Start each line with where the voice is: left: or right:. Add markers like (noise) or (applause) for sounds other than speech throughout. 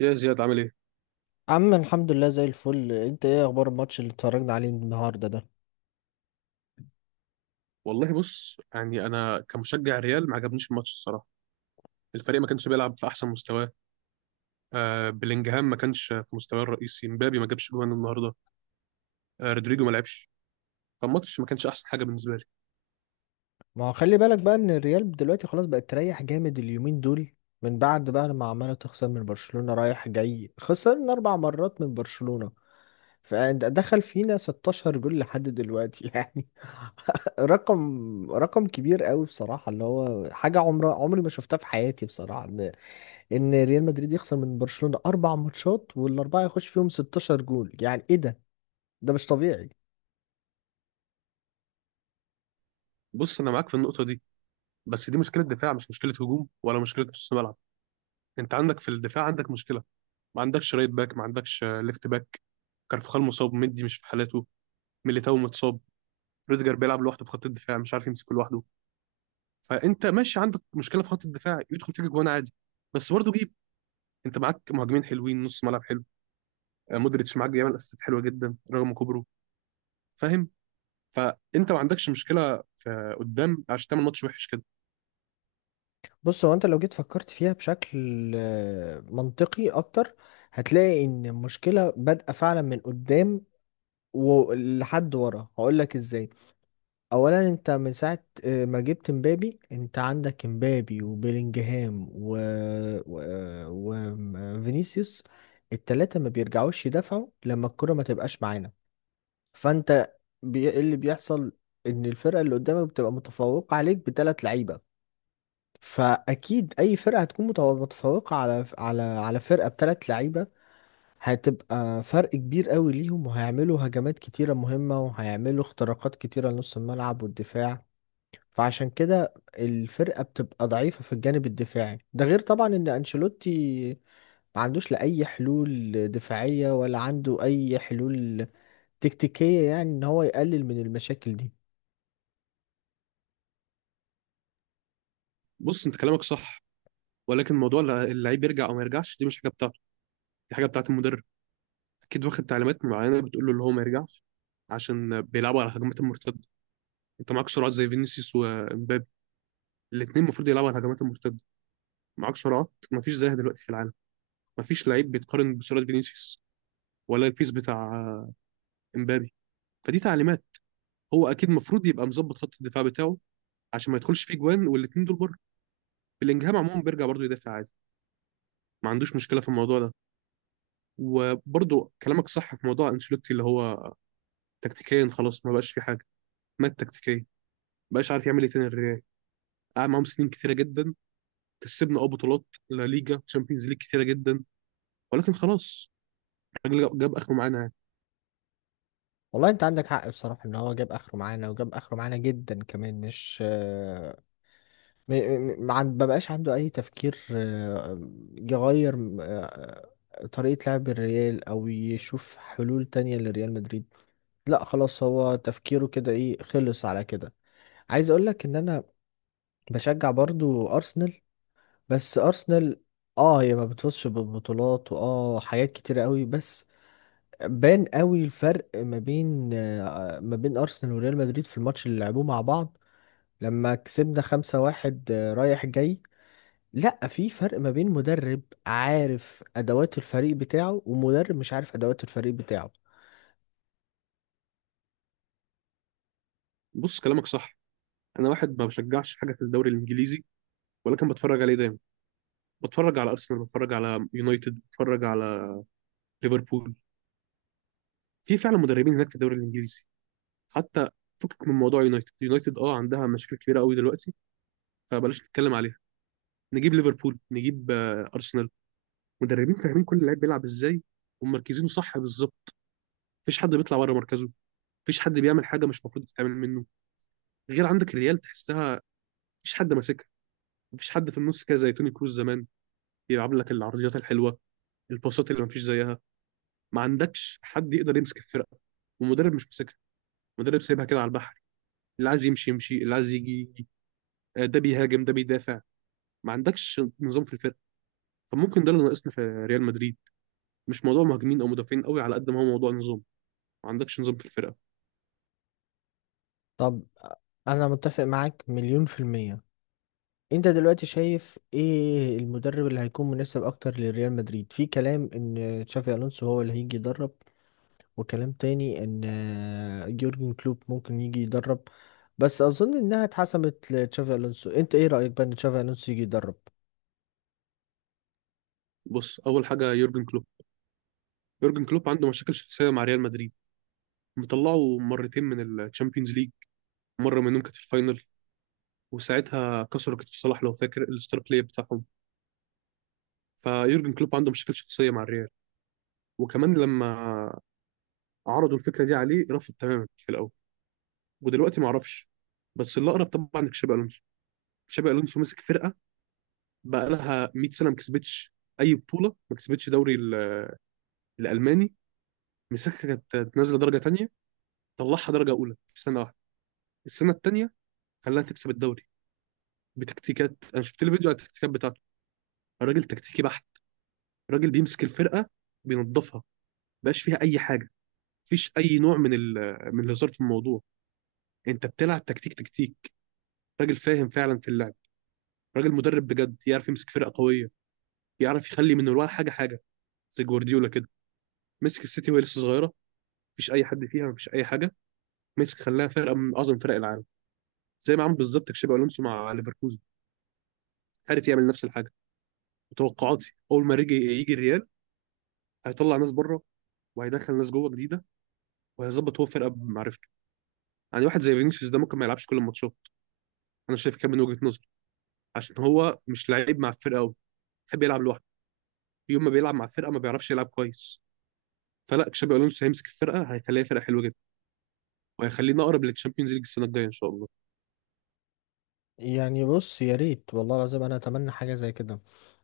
right: يا زياد عامل ايه؟
left: عم الحمد لله زي الفل. انت ايه اخبار الماتش اللي اتفرجنا عليه النهارده ده؟
right: والله بص يعني انا كمشجع ريال ما عجبنيش الماتش الصراحه، الفريق ما كانش بيلعب في احسن مستواه، بلينجهام ما كانش في مستواه الرئيسي، مبابي ما جابش جوان النهارده، رودريجو ما لعبش، فالماتش ما كانش احسن حاجه بالنسبه لي.
left: ما هو خلي بالك بقى ان الريال دلوقتي خلاص بقت تريح جامد اليومين دول من بعد بقى لما عماله تخسر من برشلونة رايح جاي. خسرنا اربع مرات من برشلونة فدخل فينا 16 جول لحد دلوقتي (laughs) يعني رقم كبير قوي بصراحة، اللي هو حاجة عمري ما شفتها في حياتي بصراحة، ان ريال مدريد يخسر من برشلونة اربع ماتشات والاربعة يخش فيهم 16 جول، يعني ايه ده؟ ده مش طبيعي.
right: بص انا معاك في النقطه دي، بس دي مشكله دفاع مش مشكله هجوم ولا مشكله نص ملعب، انت عندك في الدفاع عندك مشكله، ما عندكش رايت باك، ما عندكش ليفت باك، كارفخال مصاب، مندي مش في حالاته، ميليتاو متصاب، روديجر بيلعب لوحده في خط الدفاع مش عارف يمسك لوحده، فانت ماشي عندك مشكله في خط الدفاع يدخل فيك جوان عادي. بس برضه جيب، انت معاك مهاجمين حلوين نص ملعب حلو، مودريتش معاك بيعمل اسيستات حلوه جدا رغم كبره. فاهم؟ فانت ما عندكش مشكله في قدام عشان تعمل ماتش وحش كده.
left: بص، هو انت لو جيت فكرت فيها بشكل منطقي اكتر هتلاقي ان المشكله بادئه فعلا من قدام ولحد ورا، هقول لك ازاي. اولا انت من ساعه ما جبت مبابي، انت عندك مبابي وبيلينجهام و... وفينيسيوس. التلاته ما بيرجعوش يدافعوا لما الكره ما تبقاش معانا. فانت إيه اللي بيحصل؟ ان الفرقه اللي قدامك بتبقى متفوقه عليك بثلاث لعيبه، فاكيد اي فرقه هتكون متفوقه على على فرقه بثلاث لعيبه هتبقى فرق كبير قوي ليهم، وهيعملوا هجمات كتيره مهمه وهيعملوا اختراقات كتيره لنص الملعب والدفاع. فعشان كده الفرقه بتبقى ضعيفه في الجانب الدفاعي، ده غير طبعا ان انشيلوتي ما عندوش لا اي حلول دفاعيه ولا عنده اي حلول تكتيكيه يعني ان هو يقلل من المشاكل دي.
right: بص انت كلامك صح، ولكن موضوع اللعيب يرجع او ما يرجعش دي مش حاجه بتاعته، دي حاجه بتاعت المدرب. اكيد واخد تعليمات معينه بتقول له اللي هو ما يرجعش عشان بيلعبوا على الهجمات المرتده. انت معاك سرعات زي فينيسيوس ومبابي، الاثنين المفروض يلعبوا على الهجمات المرتده. معاك سرعات ما فيش زيها دلوقتي في العالم، مفيش لعيب بيتقارن بسرعه فينيسيوس ولا البيس بتاع امبابي. فدي تعليمات. هو اكيد المفروض يبقى مظبط خط الدفاع بتاعه عشان ما يدخلش فيه جوان والاثنين دول بره. بلينجهام عموما بيرجع برضه يدافع عادي، ما عندوش مشكله في الموضوع ده. وبرضه كلامك صح في موضوع انشيلوتي اللي هو تكتيكيا خلاص ما بقاش في حاجه. مات تكتيكيا، ما بقاش عارف يعمل ايه تاني الريال. قعد معاهم سنين كتيره جدا، كسبنا بطولات، لا ليجا تشامبيونز ليج كتيره جدا، ولكن خلاص، الراجل جاب اخره معانا يعني.
left: والله انت عندك حق بصراحة، ان هو جاب اخره معانا وجاب اخره معانا جدا كمان. مش م- م- ما عن- ببقاش عنده اي تفكير يغير طريقة لعب الريال او يشوف حلول تانية لريال مدريد. لا خلاص، هو تفكيره كده، ايه خلص على كده. عايز اقولك ان انا بشجع برضو ارسنال. بس ارسنال اه هي ما بتفوزش بالبطولات واه حاجات كتيرة قوي، بس بان قوي الفرق ما بين ما بين ارسنال وريال مدريد في الماتش اللي لعبوه مع بعض لما كسبنا خمسة واحد رايح جاي. لا، في فرق ما بين مدرب عارف ادوات الفريق بتاعه ومدرب مش عارف ادوات الفريق بتاعه.
right: بص كلامك صح، انا واحد ما بشجعش حاجه في الدوري الانجليزي ولا كان بتفرج عليه دايما. بتفرج على ارسنال، بتفرج على يونايتد، بتفرج على ليفربول. في فعلا مدربين هناك في الدوري الانجليزي حتى. فكك من موضوع يونايتد عندها مشاكل كبيره قوي دلوقتي، فبلاش نتكلم عليها. نجيب ليفربول، نجيب ارسنال، مدربين فاهمين كل لعيب بيلعب ازاي ومركزينه صح بالظبط. مفيش حد بيطلع بره مركزه، مفيش حد بيعمل حاجه مش المفروض تتعمل منه، غير عندك الريال تحسها مفيش حد ماسكها. مفيش حد في النص كده زي توني كروز زمان بيلعب لك العرضيات الحلوه، الباصات اللي مفيش زيها. ما عندكش حد يقدر يمسك الفرقه والمدرب مش ماسكها. المدرب سايبها كده على البحر، اللي عايز يمشي يمشي اللي عايز يجي يجي، ده بيهاجم ده بيدافع. ما عندكش نظام في الفرقه. فممكن ده اللي ناقصنا في ريال مدريد. مش موضوع مهاجمين او مدافعين قوي على قد ما هو موضوع نظام. ما عندكش نظام في الفرقه.
left: طب، انا متفق معاك مليون في المية. انت دلوقتي شايف ايه المدرب اللي هيكون مناسب اكتر لريال مدريد؟ في كلام ان تشافي الونسو هو اللي هيجي يدرب، وكلام تاني ان يورجن كلوب ممكن يجي يدرب، بس اظن انها اتحسمت لتشافي الونسو. انت ايه رأيك بقى ان تشافي الونسو يجي يدرب؟
right: بص اول حاجه يورجن كلوب، يورجن كلوب عنده مشاكل شخصيه مع ريال مدريد. مطلعه مرتين من الشامبيونز ليج، مره منهم كانت في الفاينل وساعتها كسروا كتف صلاح لو فاكر الستار بلاي بتاعهم. فيورجن كلوب عنده مشاكل شخصيه مع الريال. وكمان لما عرضوا الفكره دي عليه رفض تماما في الاول، ودلوقتي ما اعرفش. بس اللي اقرب طبعا تشابي الونسو. تشابي الونسو مسك فرقه بقى لها 100 سنه ما كسبتش اي بطوله، ما كسبتش دوري الالماني. مسكها كانت نازله درجه تانيه، طلعها درجه اولى في سنه واحده. السنه التانيه خلاها تكسب الدوري بتكتيكات. انا شفت له فيديو على التكتيكات بتاعته، الراجل تكتيكي بحت. الراجل بيمسك الفرقه بينظفها، مبقاش فيها اي حاجه، مفيش اي نوع من من الهزار في الموضوع. انت بتلعب تكتيك تكتيك. راجل فاهم فعلا في اللعب، راجل مدرب بجد يعرف يمسك فرقه قويه، يعرف يخلي من الورا حاجه حاجه، زي جوارديولا كده. مسك السيتي وهي لسه صغيره مفيش اي حد فيها مفيش اي حاجه، مسك خلاها فرقه من اعظم فرق العالم. زي ما عمل بالظبط تشابي الونسو مع ليفركوزن، عارف يعمل نفس الحاجه. وتوقعاتي اول ما يجي يجي الريال هيطلع ناس بره وهيدخل ناس جوه جديده وهيظبط هو فرقه بمعرفته. يعني واحد زي فينيسيوس ده ممكن ما يلعبش كل الماتشات، انا شايف كده من وجهه نظري، عشان هو مش لعيب مع الفرقه قوي، بيحب يلعب لوحده. يوم ما بيلعب مع الفرقه ما بيعرفش يلعب كويس. فلا تشابي الونسو هيمسك الفرقه هيخليها فرقه حلوه وهيخلينا اقرب للتشامبيونز ليج السنه الجايه ان شاء الله.
left: يعني بص، يا ريت والله العظيم، انا اتمنى حاجه زي كده.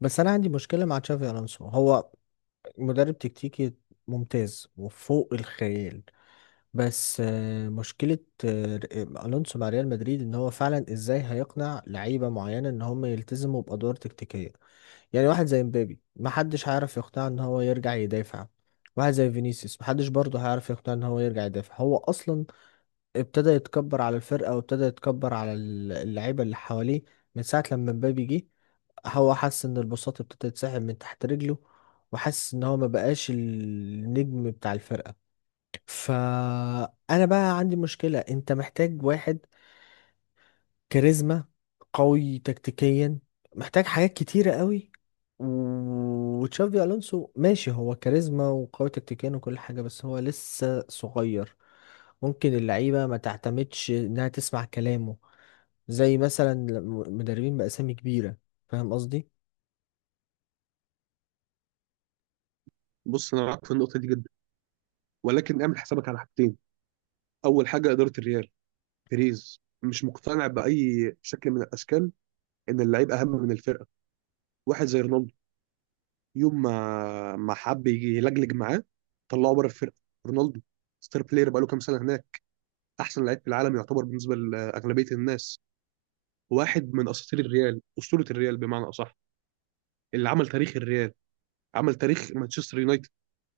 left: بس انا عندي مشكله مع تشافي الونسو. هو مدرب تكتيكي ممتاز وفوق الخيال، بس مشكله آه، الونسو مع ريال مدريد ان هو فعلا ازاي هيقنع لعيبه معينه ان هم يلتزموا بادوار تكتيكيه. يعني واحد زي مبابي محدش هيعرف يقنعه ان هو يرجع يدافع، واحد زي فينيسيوس محدش برضه هيعرف يقنعه ان هو يرجع يدافع. هو اصلا ابتدى يتكبر على الفرقة وابتدى يتكبر على اللعيبة اللي حواليه من ساعة لما مبابي جه. هو حس ان البساط ابتدى يتسحب من تحت رجله، وحس ان هو ما بقاش النجم بتاع الفرقة. فانا بقى عندي مشكلة، انت محتاج واحد كاريزما، قوي تكتيكيا، محتاج حاجات كتيرة قوي. وتشافي ألونسو ماشي هو كاريزما وقوي تكتيكيا وكل حاجة، بس هو لسه صغير، ممكن اللعيبة ما تعتمدش إنها تسمع كلامه زي مثلا مدربين بأسامي كبيرة. فاهم قصدي؟
right: بص انا معاك في النقطه دي جدا ولكن اعمل حسابك على حاجتين. اول حاجه اداره الريال، بيريز مش مقتنع باي شكل من الاشكال ان اللعيب اهم من الفرقه. واحد زي رونالدو، يوم ما حب يجي يلجلج معاه، طلعه بره الفرقه. رونالدو ستار بلاير بقاله كام سنه هناك، احسن لعيب في العالم يعتبر بالنسبه لاغلبيه الناس، واحد من اساطير الريال اسطوره الريال بمعنى اصح، اللي عمل تاريخ الريال، عمل تاريخ مانشستر يونايتد،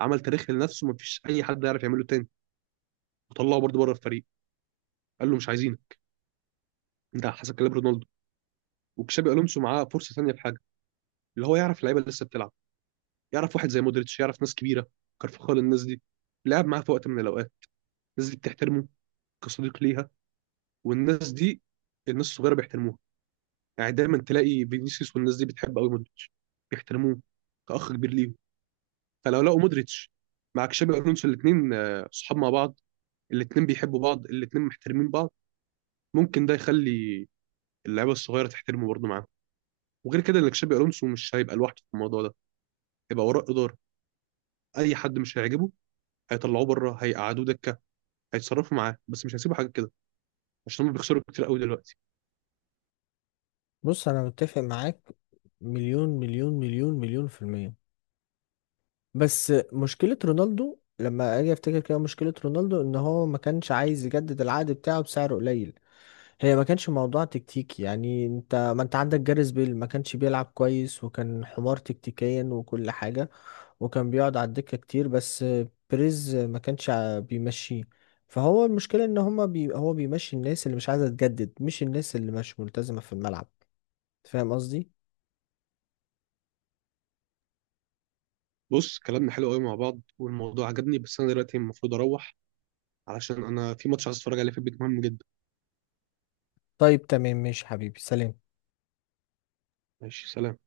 right: عمل تاريخ لنفسه مفيش اي حد يعرف يعمله تاني، وطلعه برضه بره الفريق، قال له مش عايزينك. انت حسب كلام رونالدو. وكشابي الونسو معاه فرصه ثانيه في حاجه، اللي هو يعرف اللعيبه اللي لسه بتلعب. يعرف واحد زي مودريتش، يعرف ناس كبيره كارفخال، الناس دي لعب معاه في وقت من الاوقات. الناس دي بتحترمه كصديق ليها. والناس دي الناس الصغيره بيحترموها. يعني دايما تلاقي فينيسيوس والناس دي بتحب قوي مودريتش، بيحترموه كاخ كبير ليهم. فلو لقوا مودريتش مع كشابي الونسو الاثنين صحاب مع بعض، الاثنين بيحبوا بعض الاثنين محترمين بعض، ممكن ده يخلي اللعيبه الصغيره تحترمه برضه معاه. وغير كده اللي تشابي الونسو مش هيبقى لوحده في الموضوع ده، هيبقى وراه اداره. اي حد مش هيعجبه هيطلعوه بره، هيقعدوه دكه، هيتصرفوا معاه، بس مش هيسيبوا حاجه كده عشان هم بيخسروا كتير قوي دلوقتي.
left: بص أنا متفق معاك مليون في المية. بس مشكلة رونالدو، لما أجي أفتكر كده، مشكلة رونالدو إن هو ما كانش عايز يجدد العقد بتاعه بسعر قليل. هي ما كانش موضوع تكتيكي يعني، انت ما انت عندك جاريث بيل ما كانش بيلعب كويس وكان حمار تكتيكيا وكل حاجة، وكان بيقعد على الدكة كتير، بس بريز ما كانش بيمشيه. فهو المشكلة ان هما بي هو بيمشي الناس اللي مش عايزة تجدد، مش الناس اللي مش ملتزمة في الملعب. فاهم قصدي؟
right: بص كلامنا حلو قوي مع بعض والموضوع عجبني، بس انا دلوقتي المفروض اروح علشان انا في ماتش عايز اتفرج عليه في البيت مهم جدا.
left: طيب تمام، ماشي حبيبي، سلام.
right: ماشي سلام.